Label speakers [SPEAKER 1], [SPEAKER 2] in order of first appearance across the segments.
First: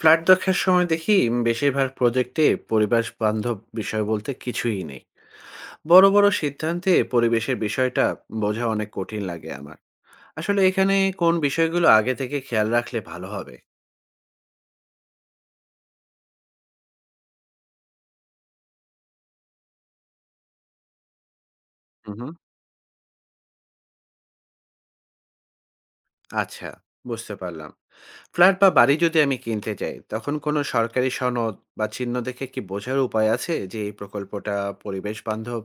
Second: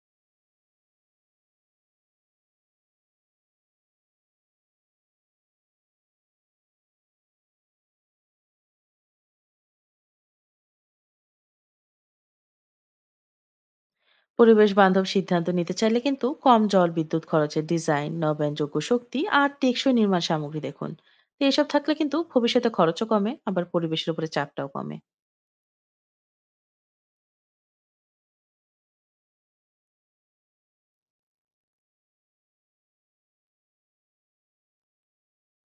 [SPEAKER 1] Flat দেখার সময় দেখি বেশিরভাগ প্রজেক্টে পরিবেশ বান্ধব বিষয় বলতে কিছুই নেই। বড় বড় সিদ্ধান্তে পরিবেশের বিষয়টা বোঝা অনেক কঠিন লাগে আমার। আসলে এখানে কোন বিষয়গুলো আগে থেকে খেয়াল রাখলে ভালো হবে?
[SPEAKER 2] পরিবেশ বান্ধব সিদ্ধান্ত নিতে চাইলে কিন্তু কম জল বিদ্যুৎ খরচের ডিজাইন নবায়নযোগ্য শক্তি আর টেকসই নির্মাণ সামগ্রী দেখুন। তো এসব থাকলে কিন্তু
[SPEAKER 1] হুম।
[SPEAKER 2] ভবিষ্যতে খরচও কমে, আবার পরিবেশের উপরে চাপটাও কমে।
[SPEAKER 1] আচ্ছা, বুঝতে পারলাম। ফ্ল্যাট বা বাড়ি যদি আমি কিনতে যাই তখন কোনো সরকারি সনদ বা চিহ্ন দেখে কি বোঝার উপায় আছে যে এই প্রকল্পটা পরিবেশ বান্ধব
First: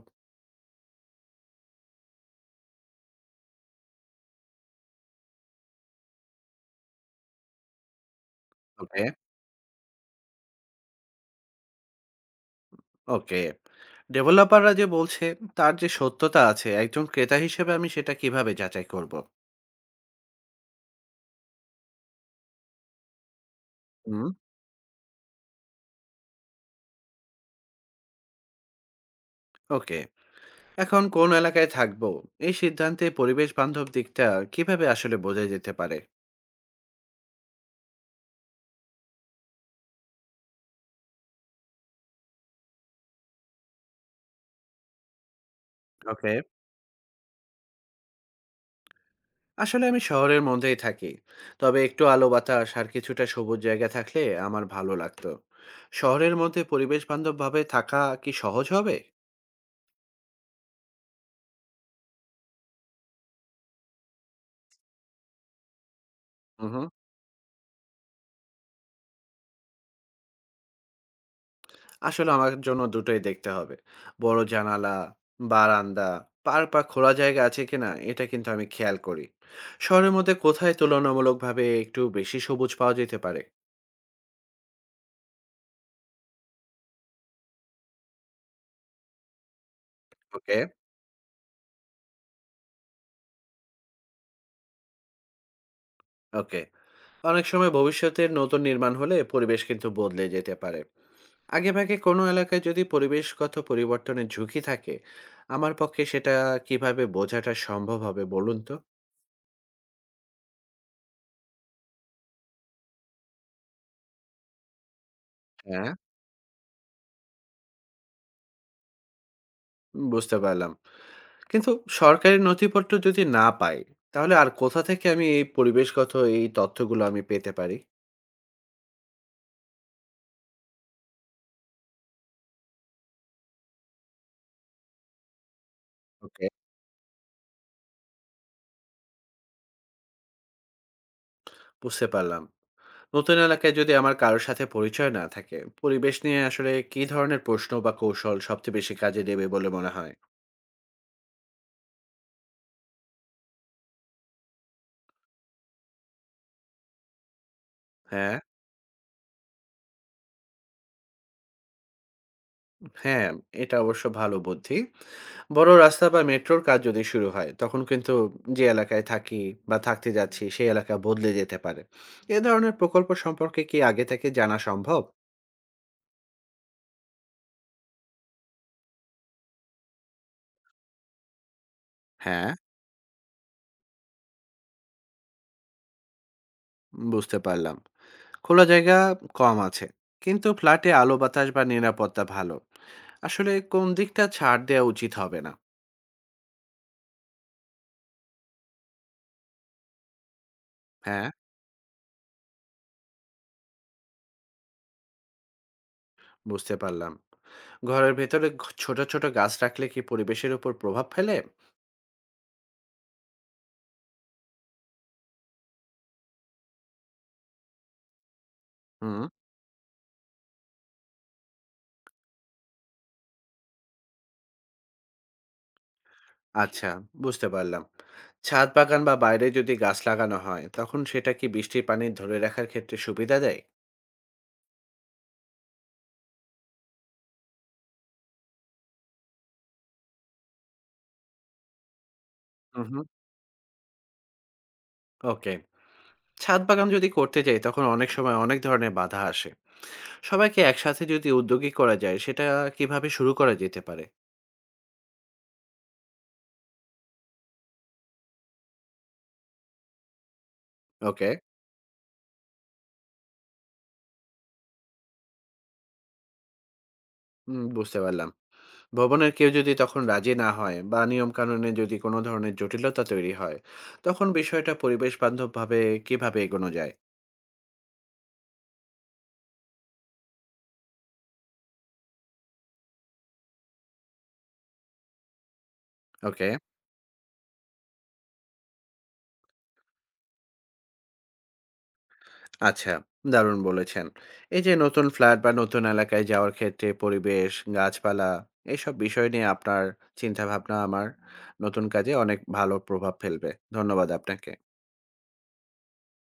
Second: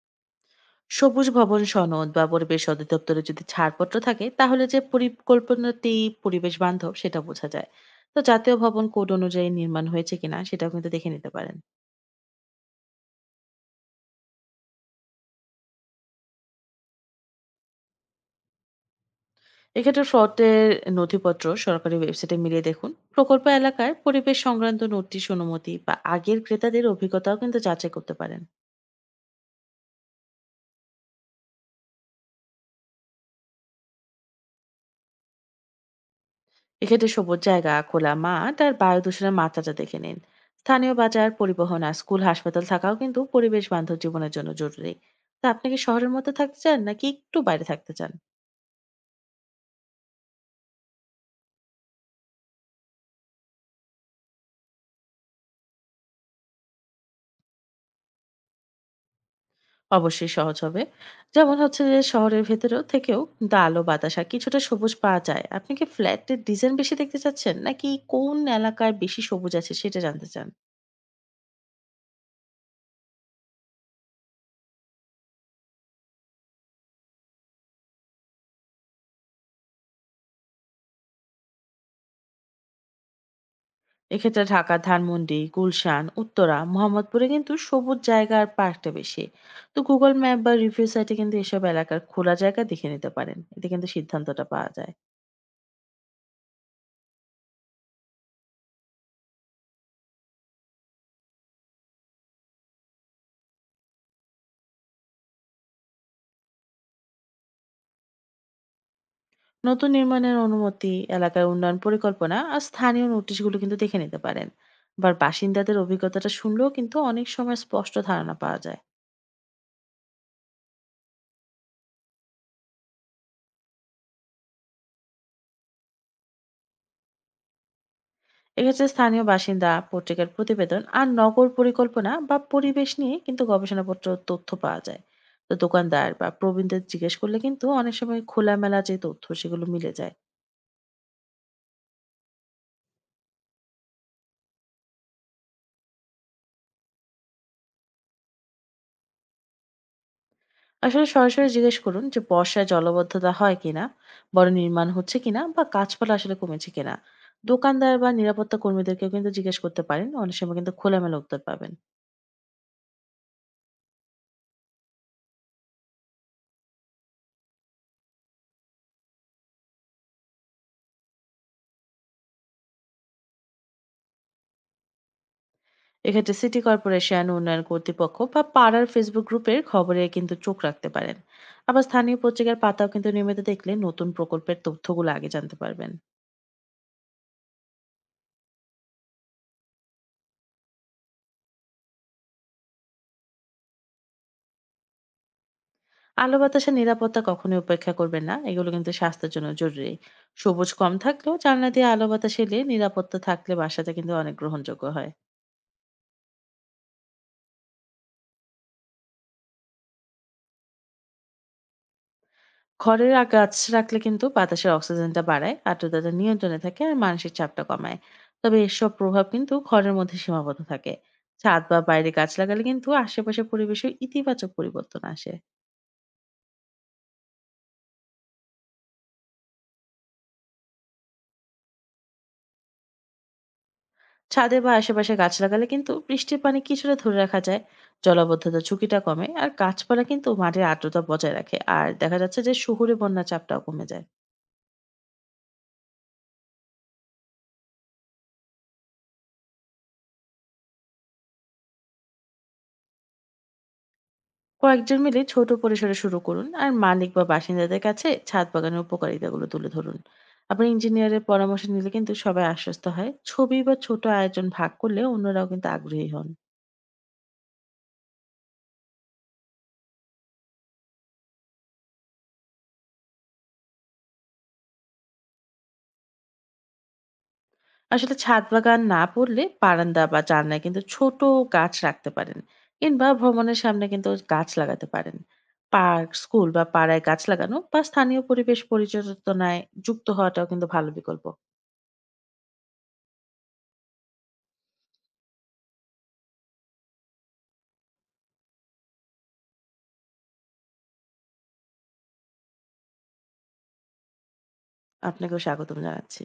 [SPEAKER 2] সবুজ ভবন সনদ বা পরিবেশ অধিদপ্তরে যদি ছাড়পত্র থাকে, তাহলে যে পরিকল্পনাটি পরিবেশ বান্ধব সেটা বোঝা যায়। তো জাতীয় ভবন
[SPEAKER 1] হবে?
[SPEAKER 2] কোড অনুযায়ী নির্মাণ হয়েছে কিনা সেটাও কিন্তু দেখে নিতে পারেন।
[SPEAKER 1] ওকে। ডেভেলপাররা যে বলছে তার যে সত্যতা আছে একজন ক্রেতা হিসেবে আমি সেটা কিভাবে যাচাই করব?
[SPEAKER 2] এক্ষেত্রে ফ্রডের নথিপত্র সরকারি ওয়েবসাইটে মিলিয়ে দেখুন, প্রকল্প এলাকায়
[SPEAKER 1] হুম।
[SPEAKER 2] পরিবেশ সংক্রান্ত নোটিশ অনুমতি বা আগের ক্রেতাদের অভিজ্ঞতাও কিন্তু যাচাই করতে পারেন।
[SPEAKER 1] ওকে। এখন কোন এলাকায় থাকবো এই সিদ্ধান্তে পরিবেশ বান্ধব দিকটা কিভাবে আসলে বোঝা যেতে পারে?
[SPEAKER 2] এক্ষেত্রে সবুজ জায়গা, খোলা মাঠ আর বায়ু দূষণের মাত্রাটা দেখে নিন। স্থানীয় বাজার, পরিবহন আর স্কুল হাসপাতাল থাকাও কিন্তু পরিবেশ বান্ধব জীবনের জন্য জরুরি। তা আপনি কি শহরের মধ্যে
[SPEAKER 1] ওকে।
[SPEAKER 2] থাকতে চান, নাকি একটু বাইরে থাকতে চান?
[SPEAKER 1] আসলে আমি শহরের মধ্যেই থাকি। তবে একটু আলো বাতাস আর কিছুটা সবুজ জায়গা থাকলে আমার ভালো লাগতো। শহরের মধ্যে পরিবেশ বান্ধবভাবে থাকা কি সহজ হবে?
[SPEAKER 2] অবশ্যই সহজ হবে। যেমন হচ্ছে যে শহরের ভেতরেও থেকেও কিন্তু আলো বাতাস আর কিছুটা সবুজ পাওয়া যায়। আপনি কি ফ্ল্যাটের ডিজাইন
[SPEAKER 1] হুম।
[SPEAKER 2] বেশি দেখতে চাচ্ছেন? নাকি কোন এলাকায় বেশি সবুজ আছে সেটা জানতে চান?
[SPEAKER 1] আসলে আমার জন্য দুটোই দেখতে হবে। বড় জানালা, বারান্দা, পার্ক বা খোলা জায়গা আছে কিনা এটা কিন্তু আমি খেয়াল করি। শহরের মধ্যে কোথায় তুলনামূলকভাবে একটু বেশি সবুজ পাওয়া যেতে পারে?
[SPEAKER 2] এক্ষেত্রে ঢাকা, ধানমন্ডি, গুলশান, উত্তরা, মোহাম্মদপুরে কিন্তু সবুজ জায়গা আর পার্কটা বেশি। তো Google ম্যাপ বা
[SPEAKER 1] ওকে,
[SPEAKER 2] রিভিউ সাইটে কিন্তু এসব এলাকার খোলা জায়গা দেখে নিতে পারেন। এতে কিন্তু সিদ্ধান্তটা পাওয়া যায়।
[SPEAKER 1] ওকে। অনেক সময় ভবিষ্যতের নতুন নির্মাণ হলে পরিবেশ কিন্তু বদলে যেতে পারে। আগেভাগে কোনো এলাকায় যদি পরিবেশগত পরিবর্তনের ঝুঁকি থাকে, আমার পক্ষে সেটা কিভাবে বোঝাটা সম্ভব হবে বলুন তো?
[SPEAKER 2] নতুন নির্মাণের অনুমতি, এলাকার উন্নয়ন পরিকল্পনা আর স্থানীয় নোটিশগুলো কিন্তু দেখে নিতে পারেন। আবার বাসিন্দাদের
[SPEAKER 1] হ্যাঁ,
[SPEAKER 2] অভিজ্ঞতাটা শুনলেও কিন্তু অনেক সময় স্পষ্ট ধারণা পাওয়া যায়।
[SPEAKER 1] বুঝতে পারলাম। কিন্তু সরকারি নথিপত্র যদি না পাই, তাহলে আর কোথা থেকে আমি এই পরিবেশগত এই তথ্যগুলো আমি পেতে পারি?
[SPEAKER 2] এক্ষেত্রে স্থানীয় বাসিন্দা, পত্রিকার প্রতিবেদন আর নগর পরিকল্পনা বা পরিবেশ নিয়ে কিন্তু গবেষণাপত্র তথ্য পাওয়া যায়। তো দোকানদার বা
[SPEAKER 1] ওকে।
[SPEAKER 2] প্রবীণদের জিজ্ঞেস করলে কিন্তু অনেক সময় খোলামেলা যে তথ্য সেগুলো মিলে যায়।
[SPEAKER 1] বুঝতে পারলাম। নতুন এলাকায় যদি আমার কারো সাথে পরিচয় না থাকে, পরিবেশ নিয়ে আসলে কি ধরনের প্রশ্ন বা কৌশল সবচেয়ে বেশি কাজে দেবে বলে মনে হয়?
[SPEAKER 2] আসলে সরাসরি জিজ্ঞেস করুন যে বর্ষায় জলাবদ্ধতা হয় কিনা, বড় নির্মাণ হচ্ছে কিনা বা গাছপালা আসলে কমেছে কিনা। দোকানদার বা
[SPEAKER 1] হ্যাঁ,
[SPEAKER 2] নিরাপত্তা কর্মীদেরকেও কিন্তু জিজ্ঞেস করতে পারেন, অনেক সময় কিন্তু খোলামেলা উত্তর পাবেন।
[SPEAKER 1] হ্যাঁ, এটা অবশ্য ভালো বুদ্ধি। বড় রাস্তা বা মেট্রোর কাজ যদি শুরু হয়, তখন কিন্তু যে এলাকায় থাকি বা থাকতে যাচ্ছি, সেই এলাকা বদলে যেতে পারে। এ ধরনের প্রকল্প সম্পর্কে কি আগে থেকে জানা সম্ভব?
[SPEAKER 2] এক্ষেত্রে সিটি কর্পোরেশন, উন্নয়ন কর্তৃপক্ষ বা পাড়ার ফেসবুক গ্রুপের খবরে কিন্তু চোখ রাখতে পারেন। আবার স্থানীয়
[SPEAKER 1] হ্যাঁ।
[SPEAKER 2] পত্রিকার পাতাও কিন্তু নিয়মিত দেখলে নতুন প্রকল্পের তথ্যগুলো আগে জানতে পারবেন।
[SPEAKER 1] বুঝতে পারলাম। খোলা জায়গা কম আছে কিন্তু ফ্ল্যাটে আলো বাতাস বা নিরাপত্তা ভালো, আসলে কোন দিকটা ছাড় দেওয়া উচিত হবে না?
[SPEAKER 2] আলো বাতাসের নিরাপত্তা কখনোই উপেক্ষা করবেন না, এগুলো কিন্তু স্বাস্থ্যের জন্য জরুরি। সবুজ কম
[SPEAKER 1] হ্যাঁ,
[SPEAKER 2] থাকলেও জানলা দিয়ে আলো বাতাস এলে, নিরাপত্তা থাকলে বাসাটা কিন্তু অনেক গ্রহণযোগ্য হয়।
[SPEAKER 1] বুঝতে পারলাম। ঘরের ভেতরে ছোট ছোট গাছ রাখলে কি পরিবেশের উপর প্রভাব ফেলে?
[SPEAKER 2] ঘরের গাছ রাখলে কিন্তু বাতাসের অক্সিজেনটা বাড়ায়, আর্দ্রতাটা নিয়ন্ত্রণে থাকে আর মানসিক চাপটা কমায়। তবে এসব
[SPEAKER 1] হুম।
[SPEAKER 2] প্রভাব কিন্তু ঘরের মধ্যে সীমাবদ্ধ থাকে। ছাদ বা বাইরে গাছ লাগালে কিন্তু আশেপাশের পরিবেশে ইতিবাচক পরিবর্তন আসে।
[SPEAKER 1] আচ্ছা, বুঝতে পারলাম। ছাদ বাগান বা বাইরে যদি গাছ লাগানো হয় তখন সেটা কি বৃষ্টির পানি ধরে রাখার ক্ষেত্রে সুবিধা দেয়?
[SPEAKER 2] ছাদে বা আশেপাশে গাছ লাগালে কিন্তু বৃষ্টির পানি কিছুটা ধরে রাখা যায়। জলাবদ্ধতার ঝুঁকিটা কমে, আর গাছপালা কিন্তু মাটির আর্দ্রতা বজায় রাখে, আর দেখা যাচ্ছে যে
[SPEAKER 1] হুম।
[SPEAKER 2] শহুরে বন্যা চাপটাও কমে যায়।
[SPEAKER 1] ওকে। ছাদ বাগান যদি করতে যাই তখন অনেক সময় অনেক ধরনের বাধা আসে। সবাইকে একসাথে যদি উদ্যোগী করা যায় সেটা কিভাবে শুরু করা যেতে পারে?
[SPEAKER 2] কয়েকজন মিলে ছোট পরিসরে শুরু করুন আর মালিক বা বাসিন্দাদের কাছে ছাদ বাগানের উপকারিতাগুলো তুলে ধরুন। আপনি ইঞ্জিনিয়ারের
[SPEAKER 1] ওকে।
[SPEAKER 2] পরামর্শ নিলে কিন্তু সবাই আশ্বস্ত হয়, ছবি বা ছোট আয়োজন ভাগ করলে অন্যরাও কিন্তু আগ্রহী হন।
[SPEAKER 1] হুম, বুঝতে পারলাম। ভবনের কেউ যদি তখন রাজি না হয় বা নিয়ম কানুনে যদি কোনো ধরনের জটিলতা তৈরি হয় তখন বিষয়টা পরিবেশ বান্ধবভাবে কিভাবে এগোনো যায়?
[SPEAKER 2] আসলে ছাদ বাগান না করলে বারান্দা বা জানলায় কিন্তু ছোট গাছ রাখতে পারেন। কিংবা ভ্রমণের সামনে কিন্তু গাছ লাগাতে পারেন। Park, school
[SPEAKER 1] okay.
[SPEAKER 2] বা পাড়ায় গাছ লাগানো বা স্থানীয় পরিবেশ পরিচর্যায় যুক্ত হওয়াটাও কিন্তু ভালো বিকল্প।
[SPEAKER 1] আচ্ছা, দারুণ বলেছেন। এই যে নতুন ফ্ল্যাট বা নতুন এলাকায় যাওয়ার ক্ষেত্রে পরিবেশ, গাছপালা, এইসব বিষয় নিয়ে আপনার চিন্তাভাবনা আমার নতুন কাজে অনেক ভালো প্রভাব ফেলবে। ধন্যবাদ আপনাকে।
[SPEAKER 2] আপনাকেও স্বাগতম জানাচ্ছি।